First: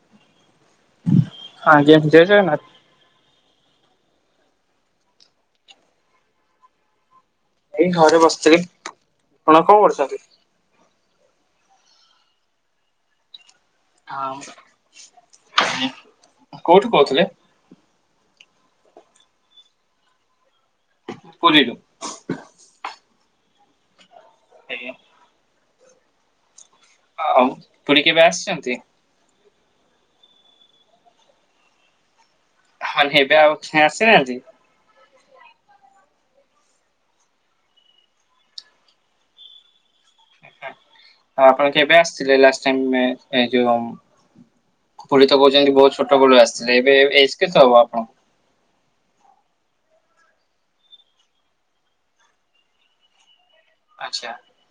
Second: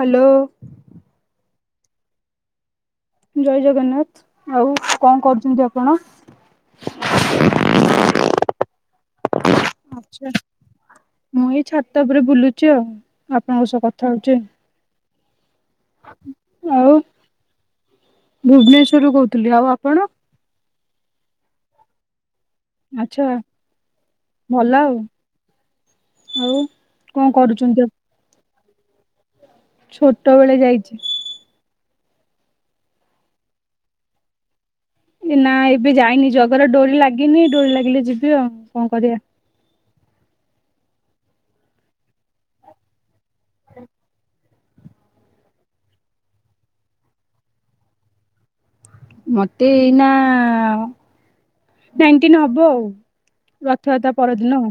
Hello. ହଁ ଜ ଜୟ ଜଗନ୍ନାଥ। ଜୟ ଜଗନ୍ନାଥ ଆଉ କଣ କରୁଛନ୍ତି ଆପଣ। ଏଇ ଘରେ ବସିଥିଲି ଆପଣ କଣ କରୁଛନ୍ତି। ଆଚ୍ଛା। ମୁଁ ଏଇ ଛାତ ଉପରେ ବୁଲୁଚି ଆଉ ଆ। ଆଣଙ୍କ ସହ କଥା ହଉଛି ହଁ କୋଉଠୁ ଆଉ। କହୁଥିଲେ ଭୁବନେଶ୍ଵରରୁୁ କହୁଥିଲି ଆଉ ଆପଣ। ପୁରୀ ରୁ। ଆଛା ଭଲ ଆଜ୍ଞା। ଆଉ ଆଉ। କଣ ଆଉ କରୁଛନ୍ତି ପୁରୀ କେବେ ଆସିଛନ୍ତି। ଛୋଟବେଳେ ଯାଇଛି। ଆଉ ଏବେ ଆଉ ଆସି ନାହାନ୍ତି। ଏ ନା ଏବେ ଯାଇନି ଜଗାର ଡୋରି ଲାଗିନି ଡୋରି ଲାଗିଲେ ଯିବି ଆଉ କଣ କରିବା। ଆପଣ କେବେ ଆସିଥିଲେ ଲାଷ୍ଟ ଟାଇମ୍ ଏଇ ଯୋଉ। ପୁରି ତ କହୁଛନ୍ତି ବହୁତ ଛୋଟ ବେଳୁ ଆସିଥିଲେ ଏବେ ଏଜ କେତେ ହବ ଆପଣଙ୍କୁ। ମତେ ଏଇନା ନାଇଣ୍ଟିନ ହବ ଆଉ। ରଥଯାତ୍ରା ଆଚ୍ଛା ପରଦିନ।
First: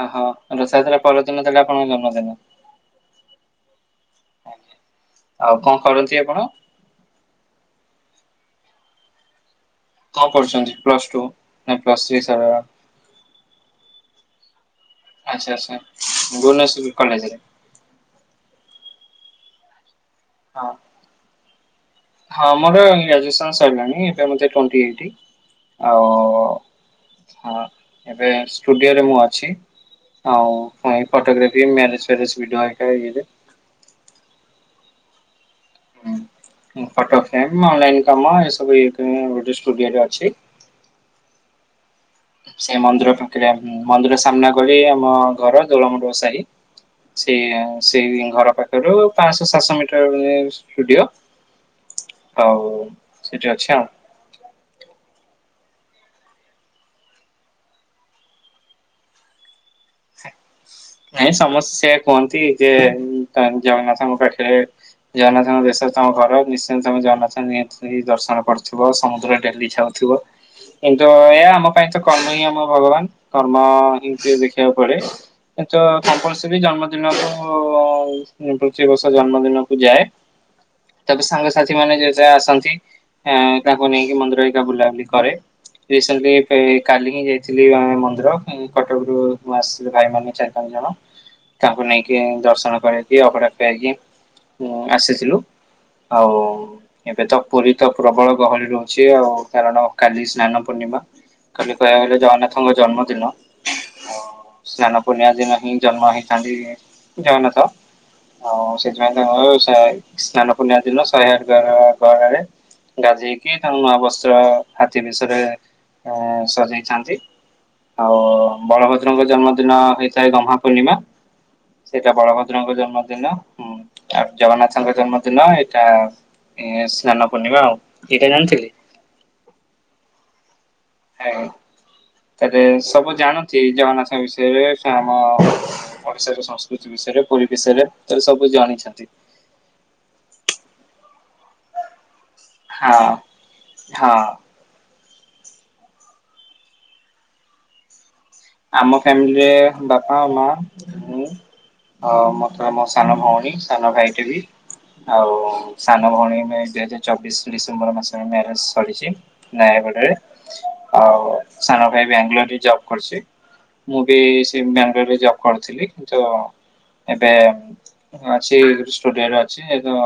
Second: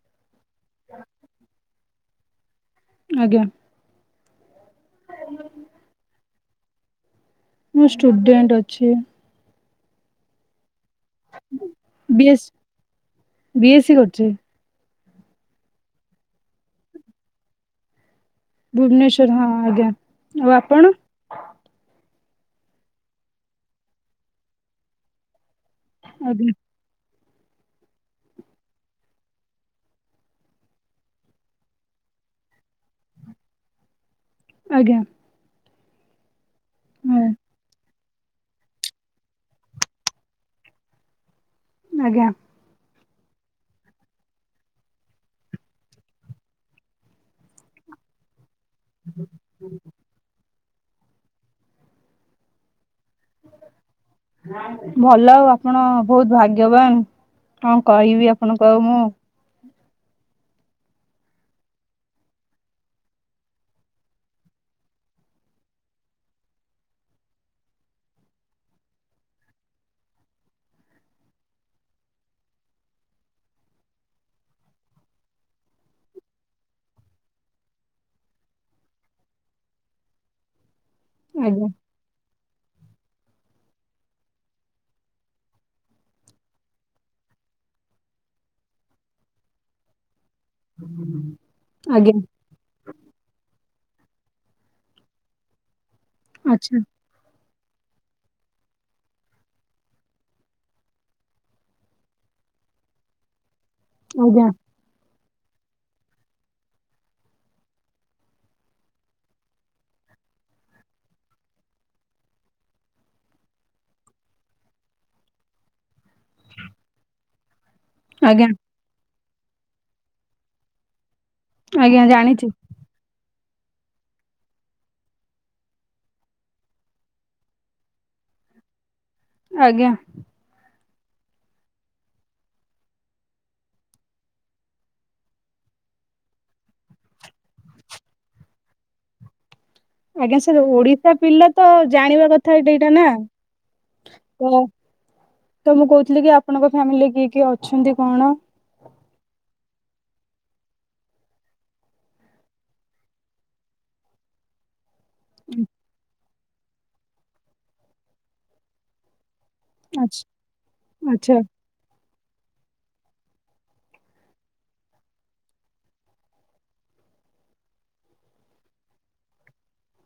ଓହୋ ରଥ ଯାତ୍ରା ପରଦିନ ତାହେଲେ ଆପଣଙ୍କ ଜନ୍ମଦିନ। ଆଜ୍ଞା। ଆଜ୍ଞା ଆଉ କଣ କରନ୍ତି ଆପଣ। ମୁଁ ଷ୍ଟୁଡେଣ୍ଟ ଅଛି। କଣ କରୁଛନ୍ତି ପ୍ଲସ ଟୁ ନା plus three B S sir B S C କରୁଛି। ଆଚ୍ଛା ଆଚ୍ଛା ଭୁବନେଶ୍ୱ କଲେଜରେ। ଭୁବନେଶ୍ଵର ହଁ ଆଜ୍ଞା ଆଉ ହଁ। ଆପଣ? ହଁ ଆମର ଗ୍ରାଜୁଏସନ ସରିଲାଣି ଏବେ ମେତେ ଟୋଣ୍ଟିଏଇଟ। ଆଜ୍ଞା। ହଁ ଏବେ ଷ୍ଟୁଡିଓ ରେ ମୁଁ ଅଛି। ଆଉ ଫଟୋଗ୍ରାଫି ମ୍ୟାରେଜ ଫ ଭିଡିଓ ହେକା ଇରେ। ଆଜ୍ଞା। ହଁ ଫଟୋ ହଁ ଫେମ। କାମ ଏ ସବୁ ଇଏ ଗୋଟେ ସ୍ଟୁଡ଼ିଓ ରେ ଅଛି। ଆଜ୍ଞା ସେ ମନ୍ଦିର ପାଖରେ ମନ୍ଦିର ସାମ୍ନା କଲେ ଆମ ଘର ଦୋଳମଣ୍ଡପ ସାହି। ସେ ସେଇ ଘର ପାଖ ପାଞ୍ଚଶହ ସାତଶହ ମିଟର ମାନେ ସ୍ଟୁଡିଓ ଆଉ। ସେଠି ଅଛି ଆଉ। ଭଲ ବା ଆପଣ ବହୁତ ଭାଗ୍ୟବାନ କଣ କହିବି ଆପଣଙ୍କୁ ଆଉ ମୁଁ। ନାଇଁ ସମସ୍ତେ ସେଆ କୁହନ୍ତି ଯେ ଜଗନ୍ନାଥଙ୍କ ପାଠରେ ଜଗନ୍ନାଥଙ୍କ ଦେଶ ତମ ଘର ନିଶ୍ଚୟନ୍ତ ତମେ ଜଗନ୍ନାଥ ଦର୍ଶନ କରୁଥିବ ସମୁଦ୍ର ଡେଲି ଯାଉଥ ଥିବ କିନ୍ତୁ ଏହାୟ ଆମ ପାଇଁ ତ କର୍ମ ହିଁ ଆମ ଭଗବାନ କର୍ମ ହ ଦେଖ। ଦେଖିବା କୁଆଡେ କମ୍ପାସରୀ ଜନ୍ମଦିନକୁ ପୃଥି ବର୍ଷ ଜନ୍ମଦିନ। ହଁ ମୁଁ ଯାଏ। ହ। ତାପରେ ସାଙ୍ଗସାଥି ମାନେ ଯେତେବେଳେ ଆସନ୍ତି ତାକୁ ନେଇକି ମନ୍ଦିର ହେକା ବୁଲାବୁଲି କରେ। ରିସେଣ୍ଟଲି କାଲି ହିଁ ଯାଇଥିଲି ମନ୍ଦିର କଟକରୁୁ ମୁଁ ଆସିଥିଲି ଭାଇ ମାନ ଚାରି ପାଞ୍ଚ ଜଣ ତାଙ୍କୁ ଆଜ୍ଞା ନେଇକି ଦର୍ଶନ କରକି ଅଗଡ଼ା। ଏବେକି ଆସିଥିଲୁ ଆଉ ଆଚ୍ଛା ଏବେ ତ ପୁରୀ ତ ପ୍ରବଳ ଗହଳି ରହୁଛି ଆଉ କାରଣ କାଲି ସ୍ନାନ ପୂର୍ଣ୍ଣିମା। କାଲି କହିବାକୁ ଗଲେ ଜଗନ୍ନାଥଙ୍କ ଜନ୍ମଦିନ। ଆଜ୍ଞ। ପୁନିଆ ଦିନ ହିଁ ଜନ୍ମ ହେଇଥାନ୍ତି ଜଗନ୍ନାଥ। ଆଉ ସେଥିପାଇଁ ତାଙ୍କର ସା -ସ୍ନାନ ପୁର୍ଣିମା ଦିନ ଶହେ ଆଠ ଗରେ ଗାଧେଇ କିି ତାଙ୍କୁ ନୂଆ ବସ୍ତ୍ର ହାତୀ ବେସରେ ଆ ସଜେଇଥାନ୍ତି ଆଉ ଆଜ୍ଞା ଭଦ୍ରଙ୍କ ଜନ୍ମଦିନ ହେଇଥାଏ ଗହ୍ମା ପୂର୍ଣ୍ଣିମା ଆଜ୍ଞା ସେଇଟା ଜାଣିଛି ବଳଭଦ୍ରଙ୍କ ଜନ୍ମଦିନ। ହୁଁ ଆଉ ଜଗନ୍ନାଥଙ୍କ ଜନ୍ମଦିନ ଏଇଟା। ଏ ସ୍ନାନ ପୂର୍ଣ୍ଣିମା ଆଉ ଏଇଟା ଜାଣିଥିଲି? ଆଜ୍ଞା। [unintelligible] ତାରେ ସବୁ ଜାଣନ୍ତି ଜଗନ୍ନାଥଙ୍କ ବିଷୟରେ ସେ ଆମ ଓଡିଶାର ସଂସ୍କୃତି ବି ଷୟରେ ପୁରୀ ବିଷୟରେ ତାଲେ ସବୁ ଜାଣିଛନ୍ତି। ଆଜ୍ଞା ସେ ଓଡିଶା ପିଲା ତ ଜାଣିବା କ ଥା ଗୋଟେ ଏଇଟା ନା ହଁ ହଁ ତ। ତ ମୁଁ କଉଥିଲି କି ଆପଣଙ୍କ ଫ୍ୟାମିଲିରେ କିଏ କିଏ ଅଛନ୍ତି କଣ? ଆମ ଫ୍ୟାମିଲିରେ ବାପା ମା ମୁଁ। ହ ମତେ ମୋ ସାନ ଭଉଣୀ ସାନ ଭାଇଟେ ବି। ଆଉ ସାନ ଭଉଣୀ ମେ ଦୁଇ ହଜାର ଚବିଶ ଡିସେମ୍ବର ମାସରେ ମ୍ୟାରେଜ ସରିଚି। ନୟାଗଡ଼ରେ ଆଚ୍ଛା ଆଉ ଆଚ୍ଛା ସାନ ଭାଇ ବାଙ୍ଗାଲୋର ରେ ଜବ୍ କରୁଚି। ମୁଁ ବି ସେଇ ବାଙ୍ଗଲୋରରେ ଜବ୍ କରୁଥିଲି କିନ୍ତୁ ଏବେ ଅଛି ଗୋଟେ ଷ୍ଟୁଡିଓ ରେ ଅଛି ଏ ତ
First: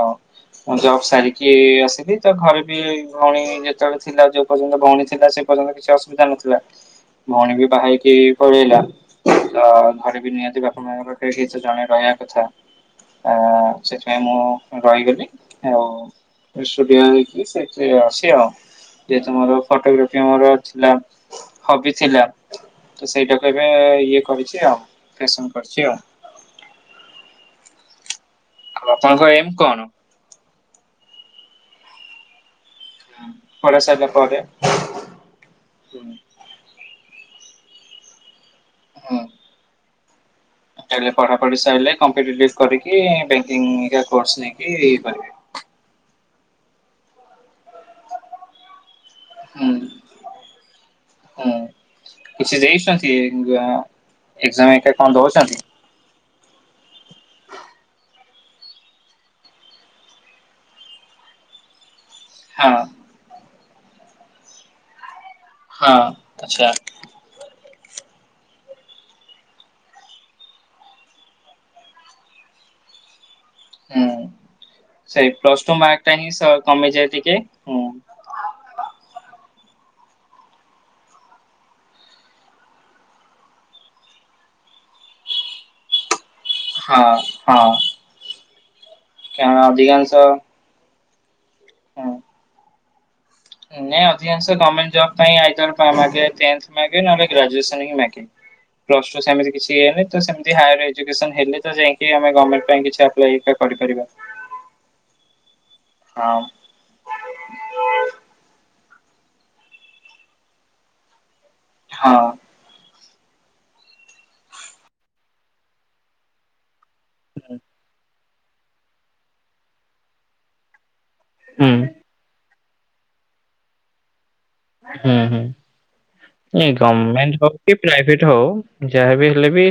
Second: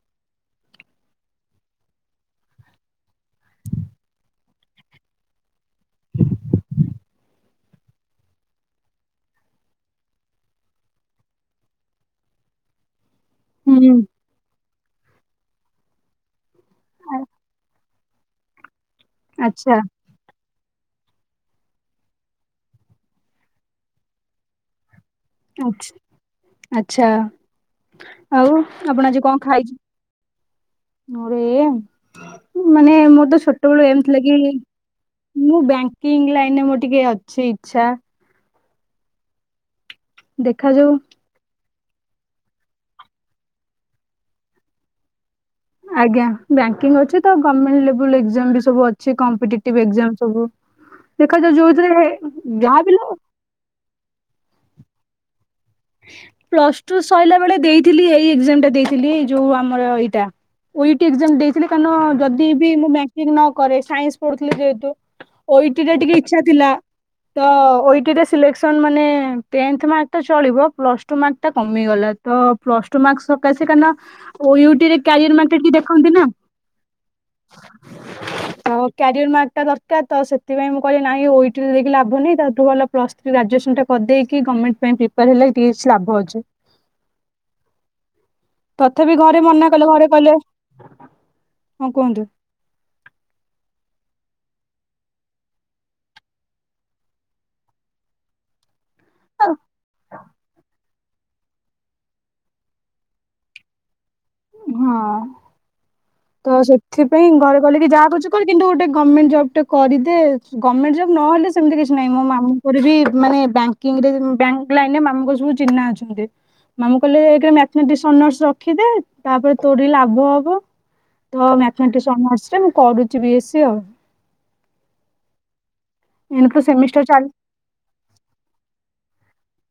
ମୁଁ ଜବ୍ ସାରିକି ଆସିଲି ତ ଘରେ ବି ଭଉଣୀ ଯେତବେଳେ ଥିଲା ଯୋଉ ପର୍ଯ୍ୟନ୍ତ ଭଉଣୀ ଥିଲା ସେ ପର୍ଯ୍ୟନ୍ତ କିଛି ଅସୁବିଧା ନଥିଲା ଭଉଣୀ ବି ବାହା ହେଇ କି ପଳେଇଲା ତ ଘରେ ବି ନିହାତି ବାପା ମାଙ୍କ ପାଖରେ କେହି ତ ଜଣେ ରଇବା କଥା। ଆ ହୁଁ ସେଥିପାଇଁ ମୁଁ ରଇଗଲି ଆଉ [unintelligible] ସେ ଅଛି ଆଉ ଯେହେତୁ ମୋର ଆଚ୍ଛା ଫଟୋଗ୍ରାଫି ମୋର ଥିଲା ହବି ଥିଲା। ତ ସେଇଟା କେବେ ଇଏ କରିଛି ଆଉ। ଫେସନ କରିଛି ଆଚ୍ଛା ଆଉ। ଆଚ୍ଛା। ଆଉ ଆପଣ ଆଜି ଆପଣଙ୍କ ଏମ ଖାଇ କଣ? ମୋର ଏମ୍? ମାନେ ମୋର ତ ପଢା ଛୋଟବେଳୁ ଏମ୍ ସରିଲା ଥିଲା କି ପରେ ମୁଁ ହୁଁ। ବ୍ୟାଙ୍କିଙ୍ଗ ଲାଇନରେ ମୋର ଟିକେ ଅ ଛି ଇଚ୍ଛା। ହଁ। ଦେଖାଯାଉ ଏଲେ ପଢା ପଢି ସାଇଲା କମ୍ପିଟେଟିବ୍ କରିକି ବ୍ୟାଙ୍କିଙ୍ଗ [unintelligible] କୋର୍ଷ ନେଇକି କରିବେ। ଆଜ୍ଞା ବ୍ୟଙ୍କିଙ୍ଗ ଅଛି ତ ଗମେଣ୍ଟ ଲେବୁଲ୍ ଏଗଜାମ ବି ସବୁ ଅଛି ହୁଁ କମ୍ପିଟେଟିଭ ଏଗ୍ ଜାମ ସବୁ। ହୁଁ ଦେଖାଯାଉ ଯୋଉଥିରେ ଯାହା ବିିଲ ଏଗଜାମ ଏକା କଣ ଦଉଚନ୍ତି? ପ୍ଲସ ଟୁ ସଇଲା ବେଳେ ଦେଇଥିଲି ଏଇ ଏଗ୍ ଜାମ ଟା ଦେଇଥିଲି ଏଇ ଯୋଉ ଆମର ଏଇଟା। ଓ ଇ ଟି ଏଗଜାମ୍ ଦେଇଥିଲି କାନ ଯଦି ବି ହଁ ମୁଁ ବ୍ୟାଙ୍କିଙ୍ଗ ନ କରେ ସାଇନ୍ସ ପଢ଼ୁଥିଲି ଯେହେତୁ। ଓ ଇ ଟି ଟା ହଁ ଟିକେ ଇଚ୍ଛା ଆଚ୍ଛା ଥିଲା। ତ ଓ ଇ ଟି ରେ ସିଲେକ୍ସନ୍ ମାନେ ଟେନ୍ଥ ମାର୍କତ ଚଳିବ। ପ୍ଲସ୍ ଟୁ ମାର୍କଟା କମିଗଲା ତ ପ୍ଲସ୍ ଟୁ ମାର୍କସ ହୁଁ। [unintelligible] ଓ ୟୁ ଟି ରେ ସେଇ କ୍ୟାରିୟର ମାର୍କ ଟା ପ୍ଲସ ଟୁ ଟିକେ ଦେଖନ୍ତି ଟା ନା। ହିଁ କମିଯାଏ ଟିକେ। ହୁଁ ଆଉ କ୍ୟାରିୟର ମାର୍କଟା ଦ କାର ତ ସେତିପାଇଁ ମୁଁ କଇଲି ନାଇଁ ଓ ଇ ଟି ଦେଇକି ଲାଭ ନେଇଁ ତାଠୁ ଭଲ ପ୍ଲସ ଥ୍ରୀ ଗ୍ରଜୁଏସନ ଟା କରିଦେଇକି ଗମେଣ୍ଟ ପା ପିପାର ହେଲେ [unintelligible] ଲାଭ ଅଛି। ହଁ ହଁ। ତଥାପି ଘରେ କାରଣ ମନା କଲେ ଘରେ ଅଧିକାଂଶ କଇଲେ ହଁ କୁହନ୍ତୁ। ଏଇନା ଅଧିକାଂଶ ଗମେଣ୍ଟ ଜବ୍ ପାଇଁ ଆଇଦର ପା ମାଗେ ଟେନ୍ଥ ମାଗେ ନହେଲେ ଗ୍ରଜୁଏସନ୍ ହିଁ ମାଗେ। ପ୍ଲସ ଟୁ ସେମିତି କିଛି ଇଏ ନି ତ ସେମତି ହାଏର ଏ ଯୁକେଶନ୍ ହେଲେ ତ ଯାଇଁକି ଆମେ ଗମେଣ୍ଟ ପାଇଁ କିଛି ଟା ଆପ୍ଲାଏ ଇଟା କରିପାରିବା। ହଁ ହଁ ତ ସେଥିପାଇଁ ଘରେ କଇଲେ କି ଯାହା କରୁଚୁ କର କିନ୍ତୁ ଗୋଟେ ଗମେଣ୍ଟ ଜବ କରିଦେ ଗମେଣ୍ଟ ଜବ୍ ନହେଲେ ସେମିତି କିଛି ନାହିଁ ହଁ। ମୋ ମାମୁଙ୍କର ବି ମାନେ ବଙ୍କିରେ ବ୍ୟାଙ୍କ ଲାଇନରେ ମାମୁ ସବୁ ଚିହ୍ନା ଅଛନ୍ତି। ମାମୁଁ କହିଲେ ଏକେରେ ମାଠମେଟିକ୍ସ ଅନର୍ସ ରଖିଦେ ତାପରେ ତୋରି ଲାଭ ହବ। ତ ହୁଁ ମ୍ୟାର୍ଥମେଟିକ୍ସ ଅନର୍ସ ରେ ମୁଁ କରୁଛି ବି ଏ ସି ଆଉ ହୁଁ ଏଇନୁ ହୁଁ ସେମିଷ୍ଟାର ଚାଲି ଗରମେଣ୍ଟ ହଉ କି ପ୍ରାଇଭେଟ ହଉ ଯାହାବି ହେଲେ ବି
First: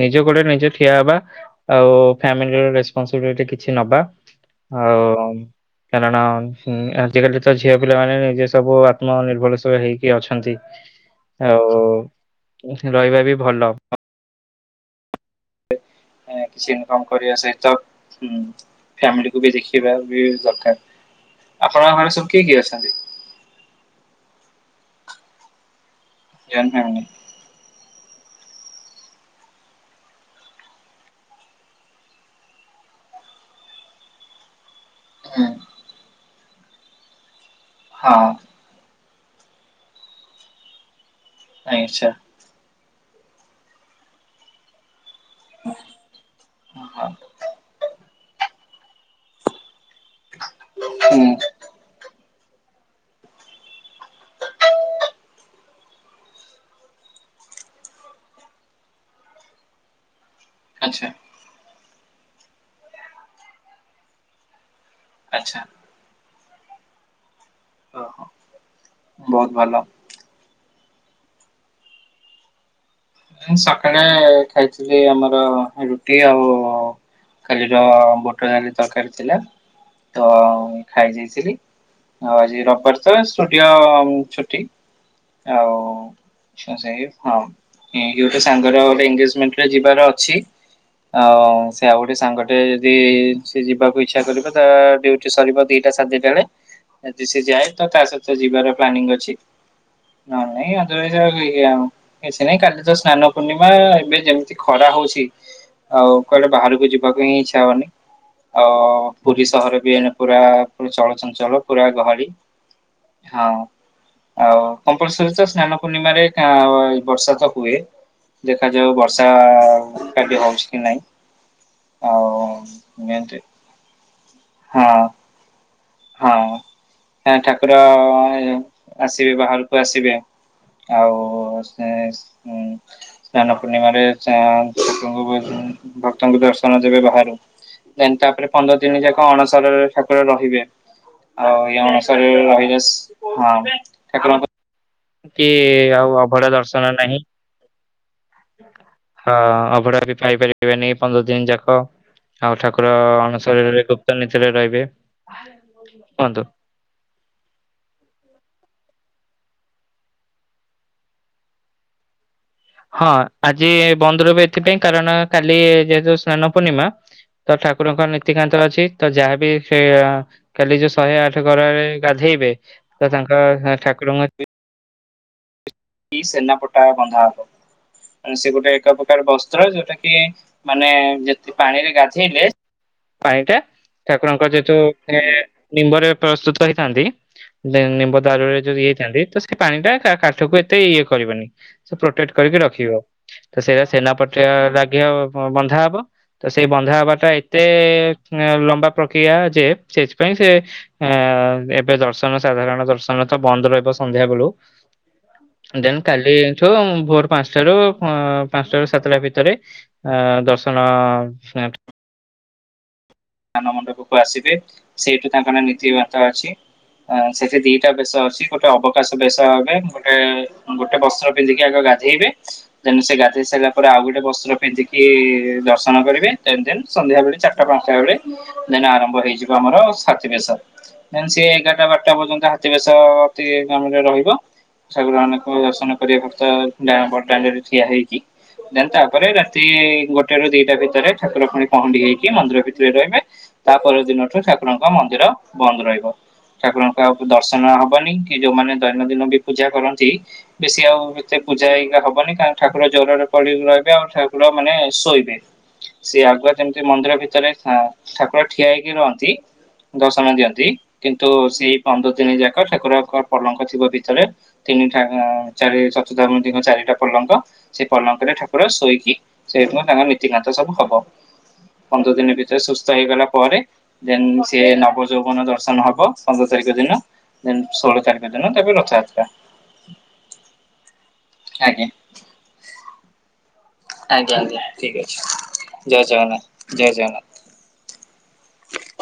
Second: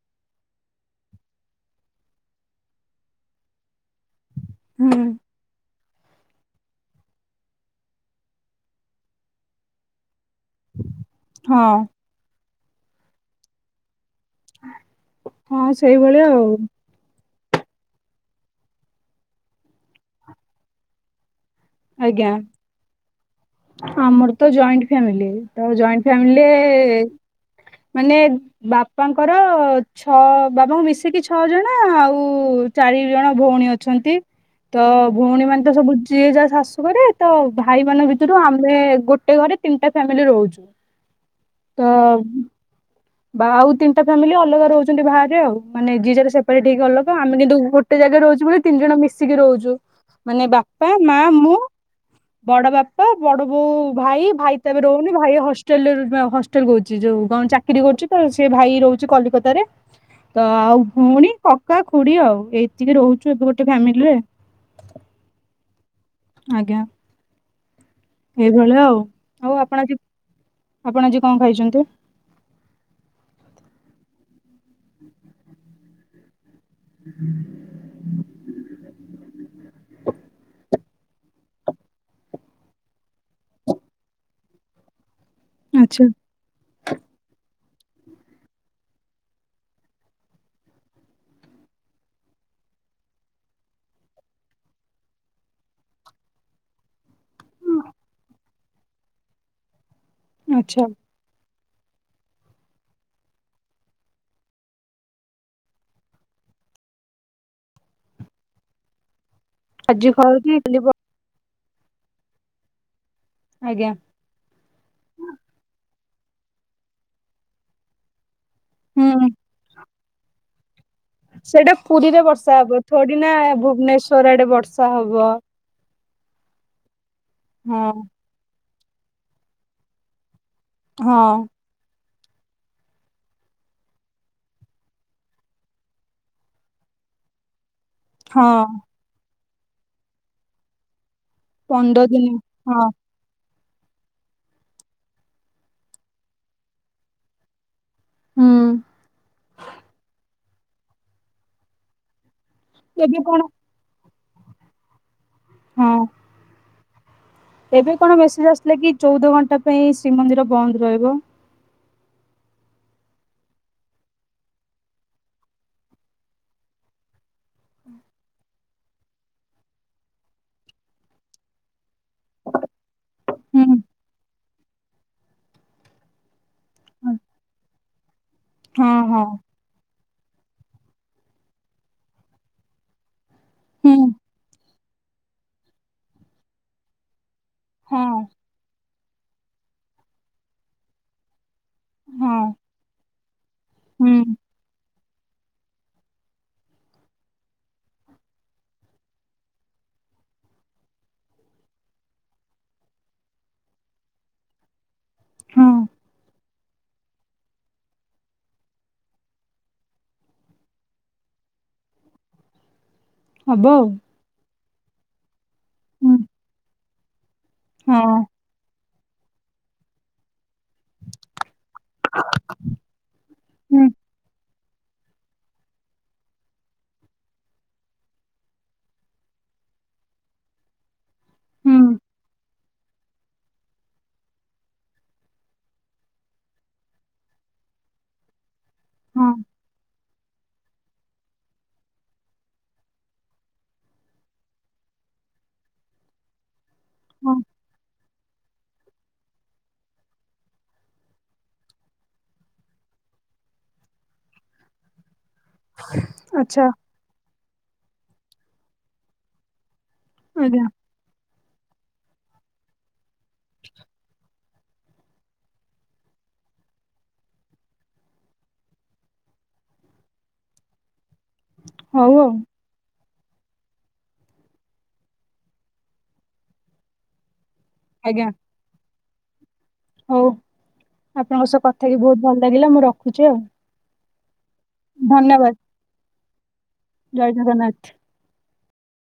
ନିଜ ଗୋଡେ ନିଜେ ଠିଆ ହବା ଆଉ ଫ୍ୟାମିଲିର ରେସପନସିବିଲିଟି କିଛି ନବା ହୁଁ ଆଉ କାରଣ ଆଜିକାଲି ତ ଝିଅ ପିଲା ମାନେ ନିଜେ ସବୁ ଆତ୍ମନିର୍ଭରଶୀଳ ହେଇକି ଅଛନ୍ତି। ହଁ ଆଉ ରହିବା ବି ଭଲ। ହଁ ସେଇଭଳିଆ ଆଉ କିଛି ଇନକମ୍ କରିବା ସହିତ ଫ୍ୟାମିଲିକୁ ବି ଦେଖିବା ବି ଦରକାର। ଆପଣଙ୍କ ଘରେ ସବୁ ଆଜ୍ଞା କିଏ କିଏ ଅଛନ୍ତି? ଆମର ତ ଜଏଣ୍ଟ ଫ୍ୟାମିଲି ତ ଜଏଣ୍ଟ ଫ୍ୟାମିଲି ଜଏଣ୍ଟ ଫ୍ୟାମିଲି ମାନେ ବାପାଙ୍କର ଛଅ ବାପାଙ୍କୁ ମିଶିକି ଛଅ ଜଣ ଆଉ ଚାରି ଜଣ ଭୋ ପୁଣି ଅଛନ୍ତି। ତ ହୁଁ ଭଉଣୀ ମାନେ ତ ସବୁ ଯିଏ ଯା ଶାଶୁ ଘରେ ତ ଭାଇ ମାନଙ୍କ ହଁ ଭିତରୁ ଆମେ ଗୋଟେ ଗୋଟେ ଘରେ ତିନିଟା ଫ୍ୟାମିଲି ରହୁଛୁ। ତ ଆଛା। ବା ଆଉ ତିନିଟା ଫ୍ୟାମିଲି ଅଲଗା ରହୁଛନ୍ତି ବାହ ଆଉ ମାନେ ଜେ ଜାର ସେପରେଟ ଅଲଗା। ହୁଁ ଆମେ କିନ୍ତୁ ଗୋଟେ ଜାଗାରେ ରହୁଛୁ ବୋଲି ତିନି ଜଣ ମିଶିକି ରହୁଛୁ। ମାନେ ବାପା ମା ମୁଁ ବଡ ବାପା ବଡ ବୋଉ ଭାଇ ଭାଇ ତ ଏବେ ରହୁନି ଭାଇ ହଷ୍ଟେଲ ହଷ୍ଟେଲ କହୁଛି ଯୋଉ ଚା କିରି କରୁଛି ତ ସେ ଭାଇ ରହୁଛି କଲିକତାରେ ତ ଆଉ ଆଚ୍ଛା ଭଉଣୀ କକା ଖୁ କୁଡି ଆଉ ଏତିକି ରହୁଛୁ ଏବେ ଗୋଟେ ଫାମିଲିରେ। ଆଛା। ଆଜ୍ଞା ଏଇଭଳିଆ ଆଉ ବହୁତ ଆଉ ଭଲ। ଆପଣ ଆଜି ଆପଣ ଆଜି କଣ ଖାଇଛନ୍ତି? ମୁଁ ସକାଳେ ଖାଇଥିଲି ଆମର ରୁଟି ଆଉ କାଲିର ବୁଟ ଡାଲି ତରକାରୀ ଥିଲା ତ ଖାଇ ଦେଇଥିଲି। ଆଉ ଆଜି ରବିବାର ତ ଷ୍ଟୁଡିଓ ଛୁଟି। ଆଉ ଆଚ୍ଛା ସେ [unintelligible] ଗୋଟେ ସାଙ୍ଗର ଗୋଟେ ଏଗେଜମେଣ୍ଟରେ ଯିବାର ଅଛି। ଆଉ ସେ ଆଉ ଗୋଟେ ସାଙ୍ଗଟେ ଯଦି ସେ ଯିବାକୁ ଇଚ୍ଛା କରିବ ତା ଡିଉଟି ସରିବ ଦି ଟା ସଦିତା ବେଳେ ଯଦି ସେ ଯାଏ ତ ତା ସହିତ ଯିବାର ପ୍ଲାନିଂ ଅଛି। ନ ହେଲେ ଆଚ୍ଛା, ନାଇଁ [unintelligible] ନାଇଁ କାଲି ତ ସ୍ନାନ ପୂର୍ଣିମା ଏବେ ଯେମିତି ଖରା ହଉଛି। ଆଉ କୁଆଡେ ବାହାରକୁ ଯିବାକୁ ହିଁ ଇଚ୍ଛା ହଉନି ଆଉ ପୁରୀ ସହର ବି ଆଜି ଏନେ ପୁରା ଖାଉଛି ଲିବ। ଚଳଚଞ୍ଚଳ ପୁରା ଗହଳି। ହଁ ଆଜ୍ଞା ଆଉ କମ୍ପଲସରୀ ତ ସ୍ନାନ ପୂର୍ଣ୍ଣିମାରେ କା ବର୍ଷା ତ ହୁଏ ଦେଖାଯାଉ ବର୍ଷା ହୁଁ କାଲି ହଉଛି। କି ନାଇଁ ସେଇଟା ପୁରୀରେ ଆଉ ବର୍ଷା ହବ ଥଡି ନା ଏମିତି ଭୁବନେଶ୍ଵର ଆଡେ ବର୍ଷା ହଁ ହବ। ହଁ ଠାକୁର ହଁ ଆସିବେ ବାହାରକୁ ଆସିବେ। ଆଉ ହଁ ସେ ଉଁ ସ୍ନାନ ପୂର୍ଣ୍ଣିମାରେ ଠାକୁରଙ୍କୁ ଭକ୍ତଙ୍କୁ ଦର୍ଶନ ଦେବେ ବାହାରୁ। ଦେନ୍ ତାପରେ ହଁ ପନ୍ଦର ଦିନି ଯାକ ଅଣସର ରେ ଠାକୁର ରହିବେ। ଆ ଏ ପନ୍ଦର ଅଣସର ଦିନ ରେ ରହିବେ ହଁ ସେ ହଁ। ଠାକୁରଙ୍କୁ କି ଆଉ ଅଭଡା ଦର୍ଶନ ନାହିଁ। ହୁଁ ହଁ ଅଭଡା ବି ପାଇପାରିବେନି ପନ୍ଦର ଦିନ ଯାକ। ଆଉ ଠାକୁର ଏବେ ଅଣ କଣ ଶରୀରରେ ଗୁପ୍ତ ନୀତିରେ ରହିବେ ହଁ କୁହନ୍ତୁ। ଏବେ କଣ ମେସେଜ୍ ଆସିଲା କି ଚୋଉଦ ଘଣ୍ଟା ପାଇଁ ଶ୍ରୀମନ୍ଦିର ବନ୍ଦ ରହିବ। ହଁ ଆଜି ବନ୍ଦ ରହିବ ଏଥିପାଇଁ କାରଣ କାଲି ଯେହେତୁ ସ୍ନାନ ପୂର୍ଣ୍ଣିମା ତ ଠାକୁରଙ୍କ ନୀତିକାନ୍ତ ଅଛି ତ ଯାହାବି ସେ କାଲି ଯୋଉ ଶହେ ଆଠ ଗରାରେ ଗାଧୋଇ ଇବେ ତ ତାଙ୍କ ହୁଁ ଠାକୁରଙ୍କ ବି କି ସେନାପଟା ବନ୍ଧା ହବ ମାନେ ସେ ଗୋଟେ ହଁ ଏକ ହଁ ପ୍ରକାର ବସ୍ତ୍ର ଯୋଉଟା କି କି ମାନେ ଯେତିି ପାଣିରେ ଗାଧେଇବେ ପାଣିଟା ହୁଁ ଠାକୁରଙ୍କ ଯେହେତୁ ରେ ନିମ୍ବରେ ପ୍ରସ୍ତୁତ ହେଇଥାନ୍ତି ହଁ ନିମ୍ବ ଦାରୁରେ ଯଦି ହେଇଥାନ୍ତି। ତ ସେ ପାଣି ଟା କା କାଠକୁ ଏତେ ଇଏ କରିବନି। ସେ ପ୍ରୋଟେକ୍ଟ ହଁ କରିକି ରଖିବ ତ ସେ ହୁଁ ସେନାପଟା ଲା ଘିଅ ବନ୍ଧା ହବ ତ ସେଇ ବନ୍ଧା ହବାଟା ଏତେ ଲମ୍ବା ପ୍ରକ୍ରିୟା ଯେ ସେଥିପାଇଁ ସେ ଆ ଏବେ ଦର୍ଶନ ସାଧାରଣ ଦର୍ଶନ ତ ବନ୍ଦ ରହିବ ସନ୍ଧ୍ୟା ବେଳୁ ହଁ। ଦେନ୍ କାଲିଠୁ ଭୋର ପାଞ୍ଚଟାରୁ ପାଞ୍ଚଟାରୁ ସାତଟା ଭିତରେ ଅ ଦ ଦର୍ଶନ ଷ୍ଟାର୍ଟ ହବ ସ୍ନାନ ଆଉ। ମଣ୍ଡପକୁ ଆସିବେ ସେଇଠୁ ତାଙ୍କର ହୁଁ। ନୀତିିବାର୍ତା ଅଛି ଆଁ ସେଠି ଦିଟା ହଁ। ବେଶ ଅଛି ଗୋଟେ ଅବ କାଶ ବେଶ ହେବେ ଗୋଟେ ଗୋଟେ ବସ୍ତ୍ର ପିନ୍ଧିକି ଆଗ ଗାଧେଇବେ ଦେନ୍ ସେ ଗାଧେଇ ସାରିଲା ହୁଁ। ପରେ ଆ ଆଉ ଗୋଟେ ବସ୍ତ୍ର ପିନ୍ଧିକି ଦର୍ଶନ କରିବେ ଦେନ୍ ଦେନ୍ ସନ୍ଧ୍ୟା ବେଳେ ଚାରିଟା ପାଞ୍ଚଟା ବେଳେ ଦେନ୍ ଆରମ୍ଭ ହେଇଯିବ ଆମର ସାଥି ବେଶ ଦେନ୍ ସିଏ ଏଗାରଟା ହୁଁ ବାରଟା ପର୍ଯ୍ୟନ୍ତ ହା ଅତି ବେଶ ରହିବ ଠାକୁର ମାନଙ୍କ ଦର୍ଶନ କରିବା କୁତ ବଡ଼ଦାଣ୍ଡ ରେ ଠିଆ ହେଇକି ଦେନ୍ ତାପରେ ହଁ ରାତି ଗୋଟେ ରୁ ଦିଟା ଭିତରେ ଠାକୁର ପୁଣି ପହଣ୍ଡି ହେଇକି ମନ୍ଦିର ଭିତ ରହିବେ ତାପର ଦିନଠୁ ଠାକୁରଙ୍କ ମନ୍ଦିର ବନ୍ଦ ରହିବ। ଠାକୁରଙ୍କ ଆଉ ହଁ ଦର୍ଶନ ହବନି। କି ଯୋଉମାନେ ଦୈନନ୍ଦିନ ବି ପୂଜା କରନ୍ତି ବେଶୀ ଆଉ ଏତେ ପୂଜା ଏଇକା ହବନି କାରଣ ଠାକୁର ଜ୍ୱରରେ ପଡ଼ିକି ରହିବେ ଆଉ ଠାକୁର ମାନେ ଶୋଇବେ। ସିଏ ଆଗୁଆ ଆଚ୍ଛା। ଯେମିତି ମନ୍ଦିର ଭିତରେ ଠା ଠାକୁର ଠିଆ ହେଇକି ରହନ୍ତି। ଦର୍ଶନ ଆଜ୍ଞା ଦିଅନ୍ତି କିନ୍ତୁ ସେଇ ପନ୍ଦର ଦିନ ଯାକ ଠାକୁରଙ୍କ ପଲଙ୍କ ଥିବ ଭିତରେ ତିନି ଠା, ଆ, ଚାରି ଚତୁର୍ଦ୍ଧା ମୂର୍ତ୍ତିଙ୍କୁ ଚାରିଟା ପଲଙ୍ଗ ସେ ପଲଙ୍କ ରେ ଠାକୁର ଶୋଇକି ସେ ସେଦିନ ତାହା ନୀତିକାନ୍ତ ସବୁ ହବ। ହଉ ଆଉ। ସେହେଇଗଲା ପରେ ଦେନ୍ ସିଏ ନବ ଯୌବନ ଦର୍ଶନ ହବ ପନ୍ଦର ତାରିଖ ଦିନ ଦେନ୍ ଷୋଳ ଆଜ୍ଞା ତାରିଖ ଦିନ ତେବେ ରଥ ଯାତ୍ରା। ହଉ ଆପଣଙ୍କ ସହ କଥା ହେଇକି ବହୁତ ଭଲ ଲାଗିଲା ମୁଁ ରଖୁଛି ଆଉ। ଆଜ୍ଞା ଆଜ୍ଞା ଠିକ୍ ଧନ୍ୟବାଦ ଅଛି ଜୟ ଜଗନ୍ନାଥ ଜୟ ଜଗନ୍ନାଥ। [inaudible]